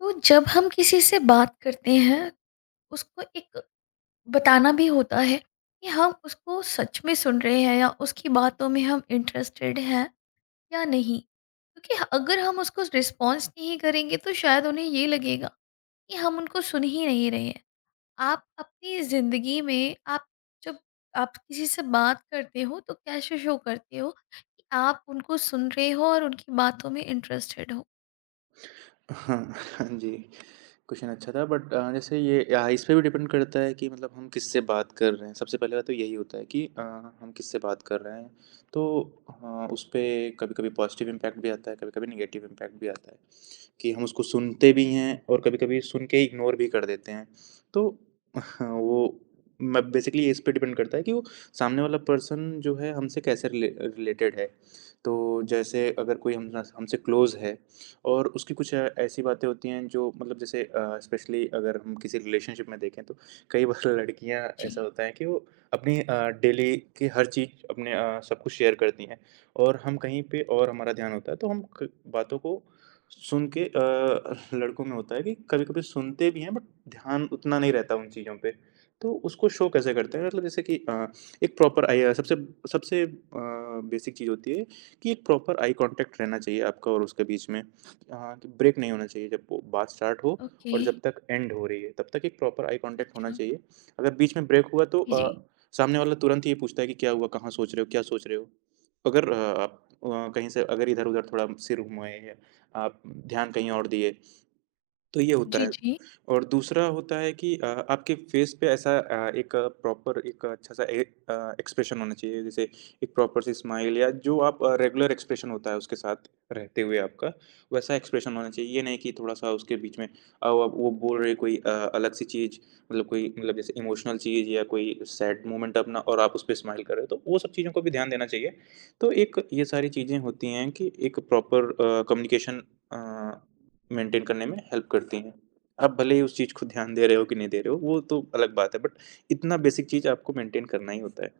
तो जब हम किसी से बात करते हैं उसको एक बताना भी होता है कि हम उसको सच में सुन रहे हैं या उसकी बातों में हम इंटरेस्टेड हैं या नहीं। क्योंकि अगर हम उसको रिस्पॉन्स नहीं करेंगे तो शायद उन्हें ये लगेगा कि हम उनको सुन ही नहीं रहे हैं। आप अपनी ज़िंदगी में आप जब आप किसी से बात करते हो तो कैसे शो करते हो कि आप उनको सुन रहे हो और उनकी बातों में इंटरेस्टेड हो? हाँ, हाँ जी, क्वेश्चन अच्छा था बट जैसे ये इस पे भी डिपेंड करता है कि मतलब हम किससे बात कर रहे हैं। सबसे पहले बात तो यही होता है कि हम किससे बात कर रहे हैं। तो हाँ, उसपे कभी-कभी पॉज़िटिव इम्पैक्ट भी आता है, कभी-कभी नेगेटिव इम्पैक्ट भी आता है। कि हम उसको सुनते भी हैं और कभी-कभी सुन के इग्नोर भी कर देते हैं। तो हाँ, वो मैं बेसिकली इस पे डिपेंड करता है कि वो सामने वाला पर्सन जो है हमसे कैसे रिलेटेड है। तो जैसे अगर कोई हम हमसे क्लोज़ है और उसकी कुछ ऐसी बातें होती हैं जो मतलब जैसे स्पेशली अगर हम किसी रिलेशनशिप में देखें तो कई बार लड़कियाँ जी। ऐसा होता है कि वो अपनी डेली की हर चीज़ अपने सब कुछ शेयर करती हैं और हम कहीं पे और हमारा ध्यान होता है तो हम क बातों को सुन के लड़कों में होता है कि कभी-कभी सुनते भी हैं बट ध्यान उतना नहीं रहता उन चीज़ों पे। तो उसको शो कैसे करते हैं? मतलब जैसे कि एक प्रॉपर आई अ, सबसे सबसे बेसिक चीज़ होती है कि एक प्रॉपर आई कॉन्टैक्ट रहना चाहिए आपका और उसके बीच में। कि ब्रेक नहीं होना चाहिए जब वो बात स्टार्ट हो ओके। और जब तक एंड हो रही है, तब तक एक प्रॉपर आई कॉन्टैक्ट होना अच्छा। चाहिए। अगर बीच में ब्रेक हुआ तो जी जी सामने वाला तुरंत ये पूछता है कि क्या हुआ? कहाँ सोच रहे हो? क्या सोच रहे हो? अगर आप कहीं से अगर इधर-उधर थोड़ा सिर घुमाए आप ध्यान कहीं और दिए, तो ये होता जी है। जी। और दूसरा होता है कि आपके फ़ेस पे ऐसा एक अच्छा-सा ए अ, एक्सप्रेशन होना चाहिए, जैसे एक प्रॉपर सी स्माइल या जो आप रेगुलर एक्सप्रेशन होता है उसके साथ रहते हुए आपका, वैसा एक्सप्रेशन होना चाहिए। ये नहीं कि थोड़ा-सा उसके बीच में व वो बोल रहे कोई अलग सी चीज़, मतलब कोई मतलब जैसे इमोशनल चीज़ या कोई सैड मोमेंट अपना और आप उस पे स्माइल कर रहे हो, तो वो सब चीज़ों को भी ध्यान देना चाहिए। तो एक ये सारी चीज़ें होती हैं कि एक प्रॉपर कम्युनिकेशन अ, मेंटेन करने में हेल्प करती हैं। आप भले ही उस चीज़ को ध्यान दे रहे हो कि नहीं दे रहे हो, वो तो अलग बात है बट इतना बेसिक चीज़ आपको मेंटेन करना ही होता है।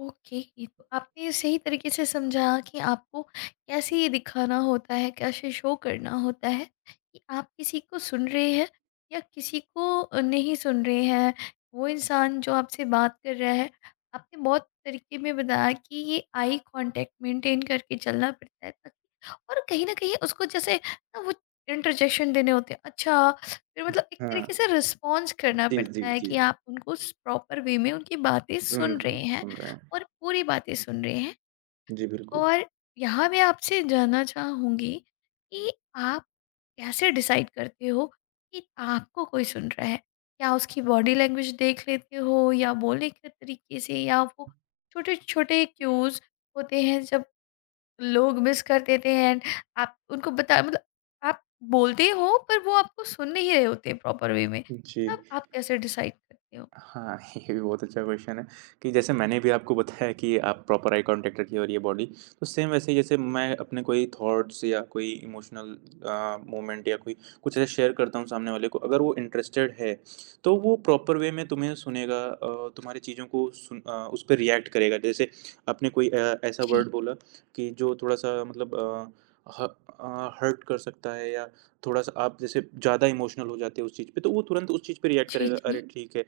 ओके, ये तो आपने सही तरीके से समझाया कि आपको कैसे ये दिखाना होता है, कैसे शो करना होता है कि आप किसी को सुन रहे हैं या किसी को नहीं सुन रहे हैं, वो इंसान जो आपसे बात कर रहा है। आपने बहुत तरीके में बताया कि ये आई कांटेक्ट मेंटेन करके चलना पड़ता है ताकि और कहीं ना कहीं उसको जैसे ना वो इंटरजेक्शन देने होते हैं, अच्छा, फिर मतलब एक तरीके से हाँ। रिस्पॉन्स करना जी, जी, पड़ता है जी। कि आप उनको प्रॉपर वे में उनकी बातें सुन सुन रहे हैं सुन रहे हैं। और पूरी बातें सुन रहे हैं। जी, बिल्कुल। और यहाँ मैं आपसे जानना चाहूँगी कि आप कैसे डिसाइड करते हो कि आपको कोई सुन रहा है? क्या उसकी बॉडी लैंग्वेज देख लेते हो या बोलने के तरीके से, या वो छोटे-छोटे क्यूज़ होते हैं जब लोग मिस कर देते हैं, एंड आप उनको बता मतलब आप बोलते हो पर वो आपको सुन नहीं रहे होते प्रॉपर वे में, जी। तब आप कैसे डिसाइड करते हो? हाँ, ये भी बहुत अच्छा क्वेश्चन है कि जैसे मैंने भी आपको बताया कि आप प्रॉपर आई कॉन्टैक्ट रखिए। तो सेम वैसे ही जैसे मैं अपने कोई थॉट्स या कोई इमोशनल मोमेंट या कोई कुछ ऐसा शेयर करता हूँ सामने वाले को, अगर वो इंटरेस्टेड है, तो वो प्रॉपर वे में तुम्हें सुनेगा तुम्हारी चीज़ों को उस पे रिएक्ट करेगा। जैसे आपने कोई ऐसा जी। वर्ड बोला कि जो थोड़ा-सा मतलब ह हर्ट कर सकता है या थोड़ा-सा आप जैसे ज़्यादा इमोशनल हो जाते हो उस चीज़ पे, तो वो तुरंत उस चीज़ पे रिएक्ट जी, जी, करेगा, जी। करेगा, "अरे! जी। ठीक है।"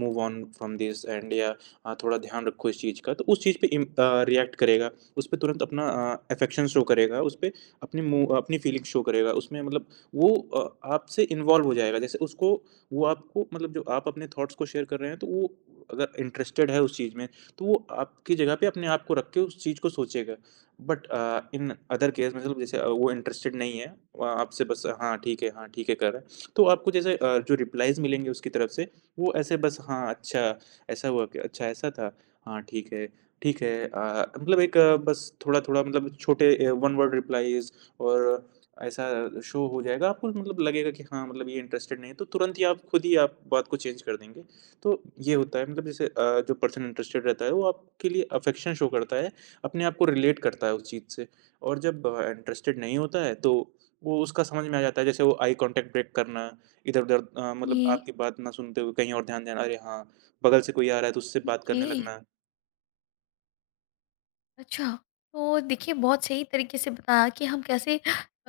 Move on from this and या थोड़ा ध्यान रखो इस चीज़ का तो उस चीज़ पे रिएक्ट करेगा, उस पे तुरंत अपना अफेक्शन शो करेगा, उस पे अपनी फीलिंग शो करेगा, उसमें मतलब वो आपसे इन्वॉल्व हो जाएगा। जैसे उसको वो आपको मतलब जो आप अपने थॉट्स को शेयर कर रहे हैं तो वो अगर इंटरेस्टेड है उस चीज़ में, तो वो आपकी जगह पे अपने आप को रख के उस चीज़ को सोचेगा। बट इन अदर केस मतलब जैसे वो इंटरेस्टेड नहीं है, आपसे बस हाँ, ठीक है कर रहा है। तो आपको जैसे जो रिप्लाइज़ मिलेंगे उसकी तरफ से वो ऐसे बस हाँ, अच्छा, ऐसा हुआ क्या? अच्छा ऐसा था? हाँ, ठीक है, ठीक है। मतलब एक बस थोड़ा-थोड़ा मतलब छोटे वन वर्ड रिप्लाइज़ और ऐसा शो हो जाएगा आपको मतलब लगेगा कि हाँ, मतलब ये इंटरेस्टेड नहीं है, तो तुरंत ही आप खुद ही आप बात को चेंज कर देंगे। तो ये होता है मतलब जैसे जो पर्सन इंटरेस्टेड रहता है, वो आपके लिए अफेक्शन शो करता है, अपने आप को रिलेट करता है उस चीज़ से और जब इंटरेस्टेड नहीं होता है, तो वो उसका समझ में आ जाता है, जैसे वो आई कॉन्टैक्ट ब्रेक करना इधर-उधर मतलब जी, आपकी बात ना सुनते हुए कहीं और ध्यान देना, अरे हाँ, बगल से कोई आ रहा है तो उससे बात ओके। करने लगना। अच्छा, तो देखिए बहुत सही तरीके से बताया कि हम कैसे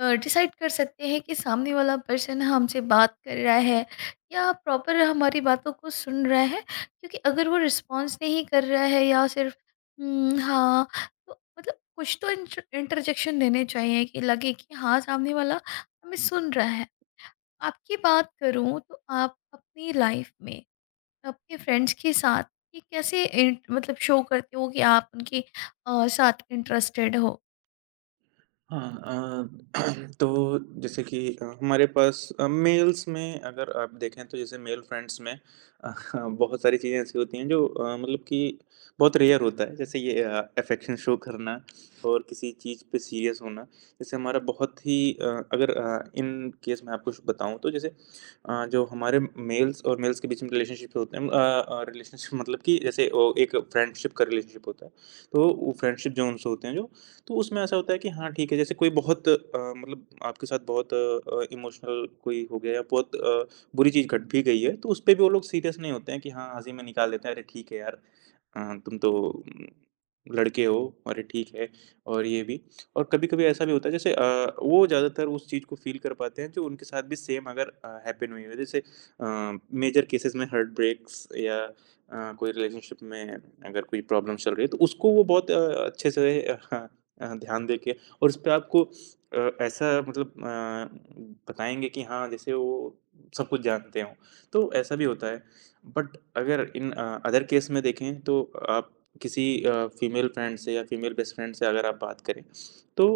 डिसाइड कर सकते हैं कि सामने वाला पर्सन हमसे बात कर रहा है या प्रॉपर हमारी बातों को सुन रहा है। क्योंकि अगर वो रिस्पॉन्स नहीं कर रहा है या सिर्फ हाँ", तो मतलब कुछ तो इंटरजेक्शन देने चाहिए कि लगे कि हाँ, सामने वाला हमें सुन रहा है। आपकी बात करूँ तो आप अपनी लाइफ में, आपके फ्रेंड्स के साथ ये कैसे इंट- मतलब शो करते हो कि आप उनके साथ इंटरेस्टेड हो? हाँ अ, तो जैसे कि हमारे पास मेल्स में अगर आप देखें तो जैसे मेल फ्रेंड्स में बहुत सारी चीज़ें ऐसी होती हैं जो मतलब कि बहुत रेयर होता है जैसे ये अफेक्शन शो करना और किसी चीज़ पे सीरियस होना जैसे हमारा बहुत ही अगर इन केस मैं आपको बताऊं तो जैसे जो हमारे मेल्स और मेल्स के बीच में रिलेशनशिप होते हैं रिलेशनशिप मतलब कि जैसे वो एक फ्रेंडशिप का रिलेशनशिप होता है तो वो फ्रेंडशिप जो उनसे होते हैं जो तो उसमें ऐसा होता है कि हाँ ठीक है, जैसे कोई बहुत मतलब आपके साथ बहुत इमोशनल कोई हो गया या बहुत बुरी चीज़ घट भी गई है, तो उसपे भी वो लोग सीरियस नहीं होते हैं कि हाँ, हँसी में निकाल देते हैं, "अरे ठीक है यार तुम तो लड़के हो, अरे ठीक है" और ये भी। और कभी-कभी ऐसा भी होता है जैसे वो ज़्यादातर उस चीज़ को फ़ील कर पाते हैं जो उनके साथ भी सेम अगर हैपन हुई हो। जैसे अ, मेजर केसेज़ में हार्ट ब्रेक्स या कोई रिलेशनशिप में अगर कोई प्रॉब्लम चल रही है, तो उसको वो बहुत अच्छे से ध्यान देके और उसपे आपको ऐसा मतलब बताएँगे कि हाँ, जैसे वो सब कुछ जानते हों, तो ऐसा भी होता है। बट अगर इन अदर केस में देखें तो आप किसी फीमेल फ्रेंड से या फीमेल बेस्ट फ्रेंड से अगर आप बात करें, तो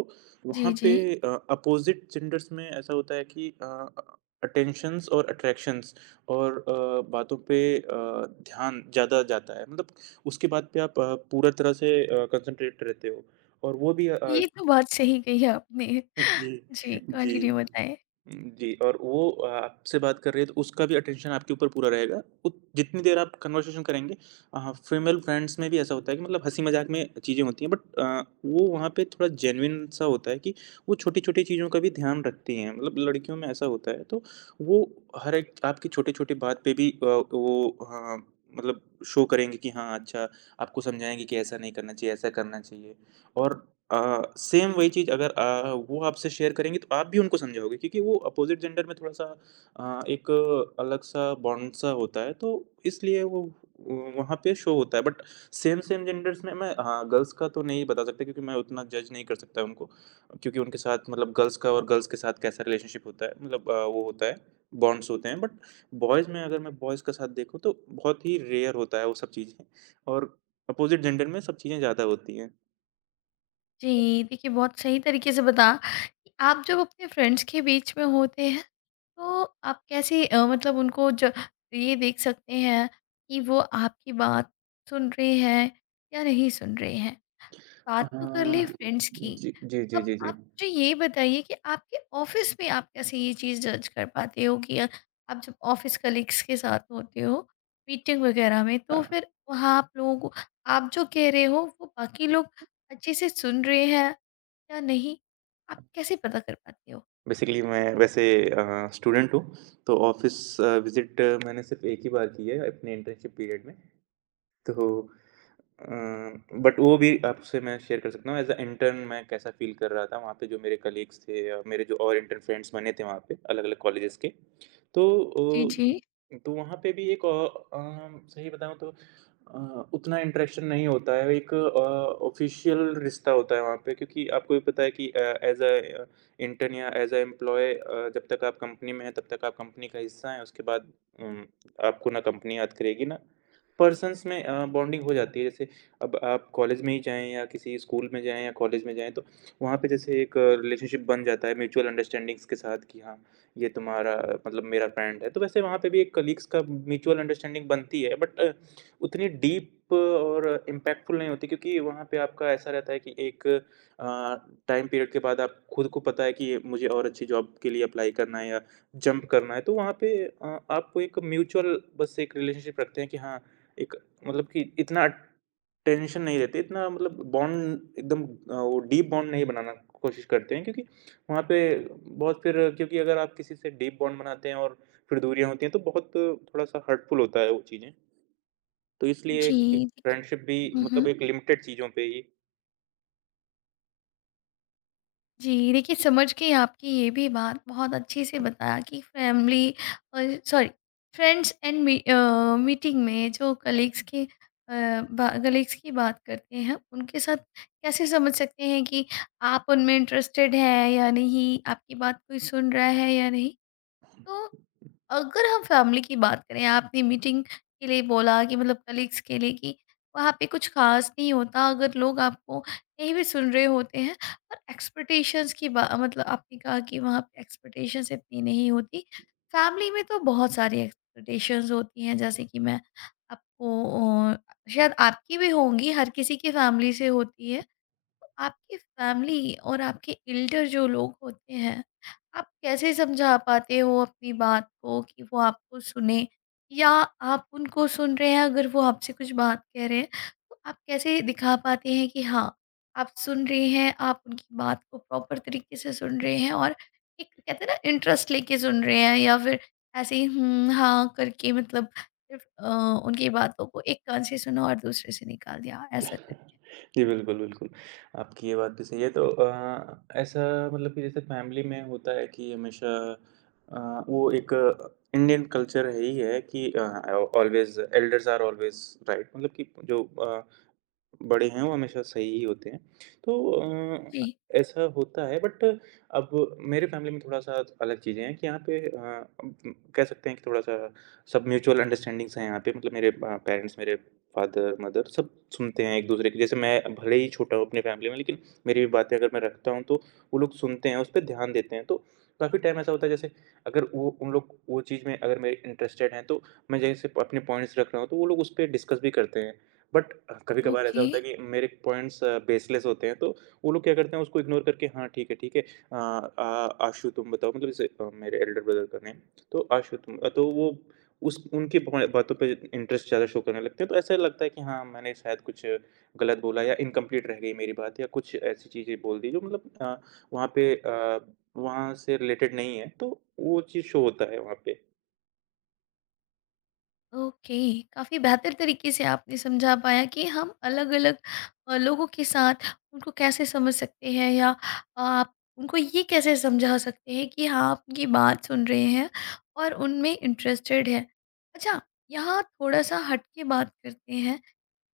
जी वहाँ जी। पे अपोज़िट जेंडर्स में ऐसा होता है कि अटेंशन्स और अट्रैक्शंस और बातों पे ध्यान ज़्यादा जाता है। मतलब उसके बाद पे आप पूरा तरह से कंसंट्रेट रहते हो। और वो भी ये तो बात सही कही है आपने। जी, जी, जी। कंटिन्यू बताएं। जी और वो आपसे बात कर रही है तो उसका भी अटेंशन आपके ऊपर पूरा रहेगा। उत जितनी देर आप कन्वर्सेशन करेंगे फीमेल फ्रेंड्स में भी ऐसा होता है कि मतलब हँसी-मज़ाक में चीज़ें होती हैं बट वो वहाँ पे थोड़ा जेन्युइन सा होता है कि वो छोटी-छोटी चीज़ों का भी ध्यान रखती हैं। मतलब लड़कियों में ऐसा होता है तो वो हर एक आपकी छोटी-छोटी बात पे भी वो हाँ, मतलब शो करेंगी कि हाँ, अच्छा आपको समझाएँगी कि ऐसा नहीं करना चाहिए, ऐसा करना चाहिए। और सेम वही चीज़ अगर वो आपसे शेयर करेंगी तो आप भी उनको समझाओगे क्योंकि वो अपोज़िट जेंडर में थोड़ा-सा एक अलग-सा बॉन्ड-सा होता है तो इसलिए वो व वहाँ पे शो होता है। बट सेम सेम जेंडर्स में मैं हाँ, गर्ल्स का तो नहीं बता सकता क्योंकि मैं उतना जज नहीं कर सकता उनको क्योंकि उनके साथ मतलब गर्ल्स का और गर्ल्स के साथ कैसा रिलेशनशिप होता है मतलब वो होता है, बॉन्ड्स होते हैं। बट बॉयज़ में अगर मैं बॉयज़ का साथ देखूँ तो बहुत ही रेयर होता है वो सब चीज़ें और अपोज़िट जेंडर में सब चीज़ें ज़्यादा होती हैं। जी, देखिए बहुत सही तरीके से बता कि आप जब अपने फ्रेंड्स के बीच में होते हैं तो आप कैसे मतलब उनको जो ये देख सकते हैं कि वो आपकी बात सुन रहे हैं या नहीं सुन रहे हैं। बात तो कर ली हाँ, फ्रेंड्स की, जी, जी, जी, अब जी, आप जी। मुझे ये बताइए कि आपके ऑफ़िस में आप कैसे ये चीज़ जज कर पाते हो कि आप जब ऑफ़िस कलीग्स के साथ होते हो, मीटिंग वगैरह में, तो हाँ, फिर वहाँ आप लोगों को आप जो कह रहे हो वो बाकी लोग अच्छे से सुन रहे हैं या नहीं? आप कैसे पता कर पाते हो? बेसिकली मैं वैसे स्टूडेंट हूँ, तो ऑफ़िस विज़िट मैंने सिर्फ़ एक ही बार की है अपने इंटर्नशिप पीरियड में। तो अ, बट वो भी आपसे मैं शेयर कर सकता हूँ एज़ अ इंटर्न मैं कैसा फ़ील कर रहा था, वहाँ पे जो मेरे कलीग्स थे या मेरे जो और इंटर्न फ्रेंड्स बने थे वहाँ पे अलग-अलग कॉलेजेस के। तो जी, जी, जी। जी। तो वहाँ पे भी एक सही बताऊँ तो अ, उतना इंटरेक्शन नहीं होता है, एक ऑफ़िशियल रिश्ता होता है वहाँ पे क्योंकि आपको भी पता है कि एज़ इंटर्न या एज़ अ एम्प्लॉयी जब तक आप कंपनी में हैं, तब तक आप कंपनी का हिस्सा हैं, उसके बाद उम, आपको ना कंपनी याद करेगी, ना पर्सन्स में बॉन्डिंग हो जाती है। जैसे अब आप कॉलेज में ही जाएँ या किसी स्कूल में जाएँ या कॉलेज में जाएँ, तो वहाँ पे जैसे एक रिलेशनशिप बन जाता है म्यूचुअल अंडरस्टैंडिंग्स के साथ कि हाँ ये तुम्हारा मतलब मेरा फ्रेंड है। तो वैसे वहाँ पे भी एक कलीग्स का म्यूचुअल अंडरस्टैंडिंग बनती है बट उतनी डीप और इम्पैक्टफुल नहीं होती क्योंकि वहाँ पे आपका ऐसा रहता है कि एक टाइम पीरियड के बाद आप खुद को पता है कि मुझे और अच्छी जॉब के लिए अप्लाई करना है या जंप करना है। तो वहाँ पे आपको एक म्यूचुअल बस एक रिलेशनशिप रखते हैं कि हाँ, एक मतलब कि इतना टेंशन नहीं रहती, इतना मतलब बॉन्ड एकदम वो डीप बॉन्ड नहीं बनाना कोशिश करते हैं, क्योंकि वहाँ पे बहुत फिर क्योंकि अगर आप किसी से डीप बॉन्ड बनाते हैं और फिर दूरियाँ होती हैं तो बहुत थोड़ा-सा हर्टफुल होता है वो चीज़ें। तो इसलिए जी, बिल्कुल। कि देखिए फ्रेंडशिप भी हुँ, हुँ। मतलब एक लिमिटेड चीज़ों पे ही। जी, देखिए समझ गई आपकी ये भी बात, बहुत अच्छे से बताया कि फैमिली और sorry friends and me meeting में जो कलीग्स के बा कलीग्स की बात करते हैं, उनके साथ कैसे समझ सकते हैं कि आप उनमें इंटरेस्टेड हैं या नहीं, आपकी बात कोई सुन रहा है या नहीं? तो अगर हम फैमिली की बात करें, आपने मीटिंग के लिए बोला कि मतलब कलीग्स के लिए कि वहाँ पे कुछ खास नहीं होता अगर लोग आपको नहीं भी सुन रहे होते हैं, और एक्सपेक्टेशंस की बा मतलब आपने कहा कि वहाँ पे एक्सपेक्टेशंस इतनी नहीं होती। फैमिली में तो बहुत सारी एक्सपेक्टेशंस होती हैं, जैसे कि मैं आपको शायद आपकी भी होंगी, हर किसी की फैमिली से होती है। तो आपकी फैमिली और आपके एल्डर जो लोग होते हैं, आप कैसे समझा पाते हो अपनी बात को कि वो आपको सुने? या आप उनको सुन रहे हैं, अगर वो आपसे कुछ बात कह रहे हैं, तो आप कैसे दिखा पाते हैं कि हाँ, आप सुन रहे हैं, आप उनकी बात को प्रॉपर तरीके से सुन रहे हैं और एक कहते हैं ना, इंटरेस्ट लेके सुन रहे हैं, या फिर ऐसे ही हुँ, हाँ करके मतलब सिर्फ उनकी बातों को एक कान से सुना और दूसरे से निकाल दिया, ऐसा करके? जी, बिल्कुल, बिल्कुल। आपकी ये बात भी सही है, तो ऐसा मतलब कि जैसे फैमिली में होता है कि हमेशा अ, वो एक इंडियन कल्चर है ही है कि always elders are always right, मतलब कि जो बड़े हैं वो हमेशा सही ही होते हैं। तो अ, जी, ऐसा होता है, बट अब मेरे फैमिली में थोड़ा-सा अलग चीज़ें हैं कि यहाँ पे अब कह सकते हैं कि थोड़ा-सा सब म्यूचुअल अंडरस्टैंडिंग्स हैं यहाँ पे, मतलब मेरे पेरेंट्स, मेरे फादर, मदर सब सुनते हैं एक-दूसरे की। जैसे मैं भले ही छोटा हूँ अपनी फैमिली में, लेकिन मेरी भी बातें अगर मैं रखता हूँ तो वो लोग सुनते हैं, उस पे ध्यान देते हैं। तो काफ़ी टाइम ऐसा होता है, जैसे अगर वो उन लोग वो चीज़ में अगर मेरे इंटरेस्टेड हैं, तो मैं जैसे अपने पॉइंट्स रख रहा हूँ तो वो लोग उस पे डिस्कस भी करते हैं। बट कभी-कभार ऐसा ओके। होता है कि मेरे पॉइंट्स बेसलेस होते हैं, तो वो लोग क्या करते हैं, उसको इग्नोर करके हाँ, ठीक है, ठीक है, अ, आ आशु तुम बताओ, मतलब जैसे मेरे एल्डर ब्रदर का नेम, तो आशु तुम, तो वो उस उनकी ब बातों पे इंटरेस्ट ज़्यादा शो करने लगते हैं, तो ऐसा लगता है कि हाँ, मैंने शायद कुछ गलत बोला या इनकम्प्लीट रह गई मेरी बात, या कुछ ऐसी चीज़ें बोल दी जो मतलब वहाँ पे वहाँ से रिलेटेड नहीं है, तो वो चीज़ शो होता है वहाँ पे। ओके, काफ़ी बेहतर तरीके से आपने समझा पाया कि हम अलग अलग लोगों के साथ उनको कैसे समझ सकते हैं, या आप उनको ये कैसे समझा सकते हैं कि हाँ, आप उनकी बात सुन रहे हैं और उनमें इंटरेस्टेड है। अच्छा, यहाँ थोड़ा सा हट के बात करते हैं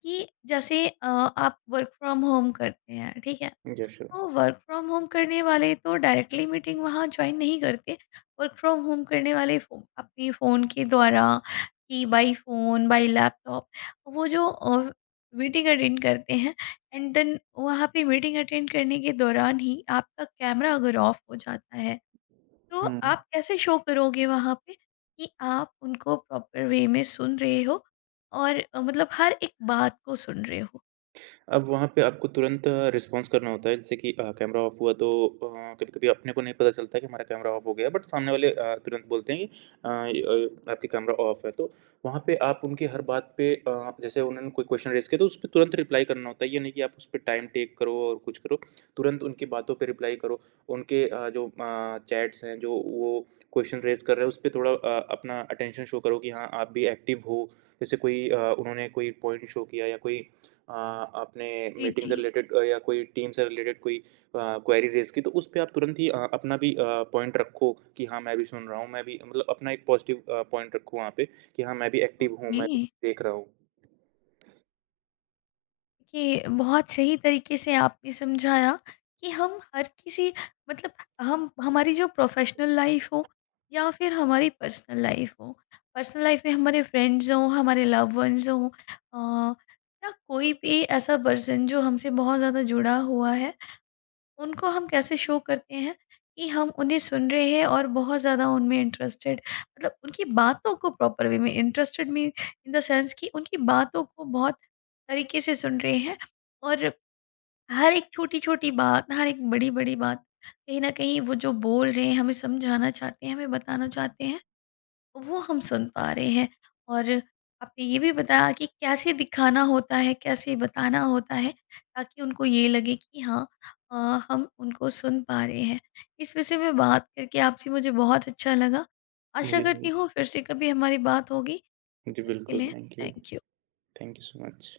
कि जैसे आप वर्क फ्रॉम होम करते हैं, ठीक है। Yes, sure. तो वर्क फ्रॉम होम करने वाले तो डायरेक्टली मीटिंग वहाँ ज्वाइन नहीं करते, वर्क फ्रॉम होम करने वाले फ़ो- अपने फ़ोन के द्वारा, कि बाई फ़ोन, बाई लैपटॉप वो जो मीटिंग अटेंड करते हैं, एंड देन वहाँ पे मीटिंग अटेंड करने के दौरान ही आपका कैमरा अगर ऑफ हो जाता है, तो हुँ। आप कैसे शो करोगे वहाँ पे कि आप उनको प्रॉपर वे में सुन रहे हो और मतलब हर एक बात को सुन रहे हो? अब वहाँ पे आपको तुरंत रिस्पॉन्स करना होता है, जैसे कि कैमरा ऑफ हुआ तो कभी-कभी अपने को नहीं पता चलता कि हमारा कैमरा ऑफ हो गया है, बट सामने वाले तुरंत बोलते हैं कि आपके कैमरा ऑफ है। तो वहाँ पे आप उनकी हर बात पे, जैसे उन्होंने कोई क्वेश्चन रेज़ किया तो उसपे तुरंत रिप्लाई करना होता है। ये नहीं कि आप उसपे टाइम टेक करो और कुछ करो, तुरंत उनकी बातों पे रिप्लाई करो। उनके जो चैट्स हैं, जो वो क्वेश्चन रेज़ कर रहे हैं, उसपे थोड़ा अपना अटेंशन शो करो कि हाँ, आप भी एक्टिव हो। जैसे कोई उन्होंने कोई पॉइंट शो किया, या कोई आपने जी मीटिंग जी। से रिलेटेड या कोई टीम से रिलेटेड कोई क्वेरी रेज़ की, तो उस पे आप तुरंत ही अपना भी पॉइंट रखो कि हाँ, मैं भी सुन रहा हूँ, मैं भी, मतलब अपना एक पॉज़िटिव पॉइंट रखो वहाँ पे कि हाँ, मैं भी एक्टिव हूँ, ओके, मैं भी देख रहा हूँ। कि बहुत सही तरीके से आपने समझाया कि हम हर किसी, मतलब हम, हमारी जो प्रोफेशनल लाइफ हो या फिर हमारी पर्सनल लाइफ हो, पर्सनल लाइफ में हमारे फ्रेंड्स हों, हमारे लव वंस हों, या कोई भी ऐसा पर्सन जो हमसे बहुत ज़्यादा जुड़ा हुआ है, उनको हम कैसे शो करते हैं कि हम उन्हें सुन रहे हैं और बहुत ज़्यादा उनमें इंटरेस्टेड, मतलब उनकी बातों को प्रॉपर वे में interested mean in the sense कि उनकी बातों को बहुत तरीके से सुन रहे हैं, और हर एक छोटी छोटी बात, हर एक बड़ी बड़ी बात कहीं ना कहीं वो जो बोल रहे हैं, हमें समझाना चाहते हैं, हमें बताना चाहते हैं, वो हम सुन पा रहे हैं। और आपने ये भी बताया कि कैसे दिखाना होता है, कैसे बताना होता है ताकि उनको ये लगे कि हाँ, अ, हम उनको सुन पा रहे हैं। इस विषय में बात करके आपसे मुझे बहुत अच्छा लगा। आशा मुझे करती हूँ फिर से कभी हमारी बात होगी। तब जी, तक के बिल्कुल, लिए thank you. Thank you. Thank you so much.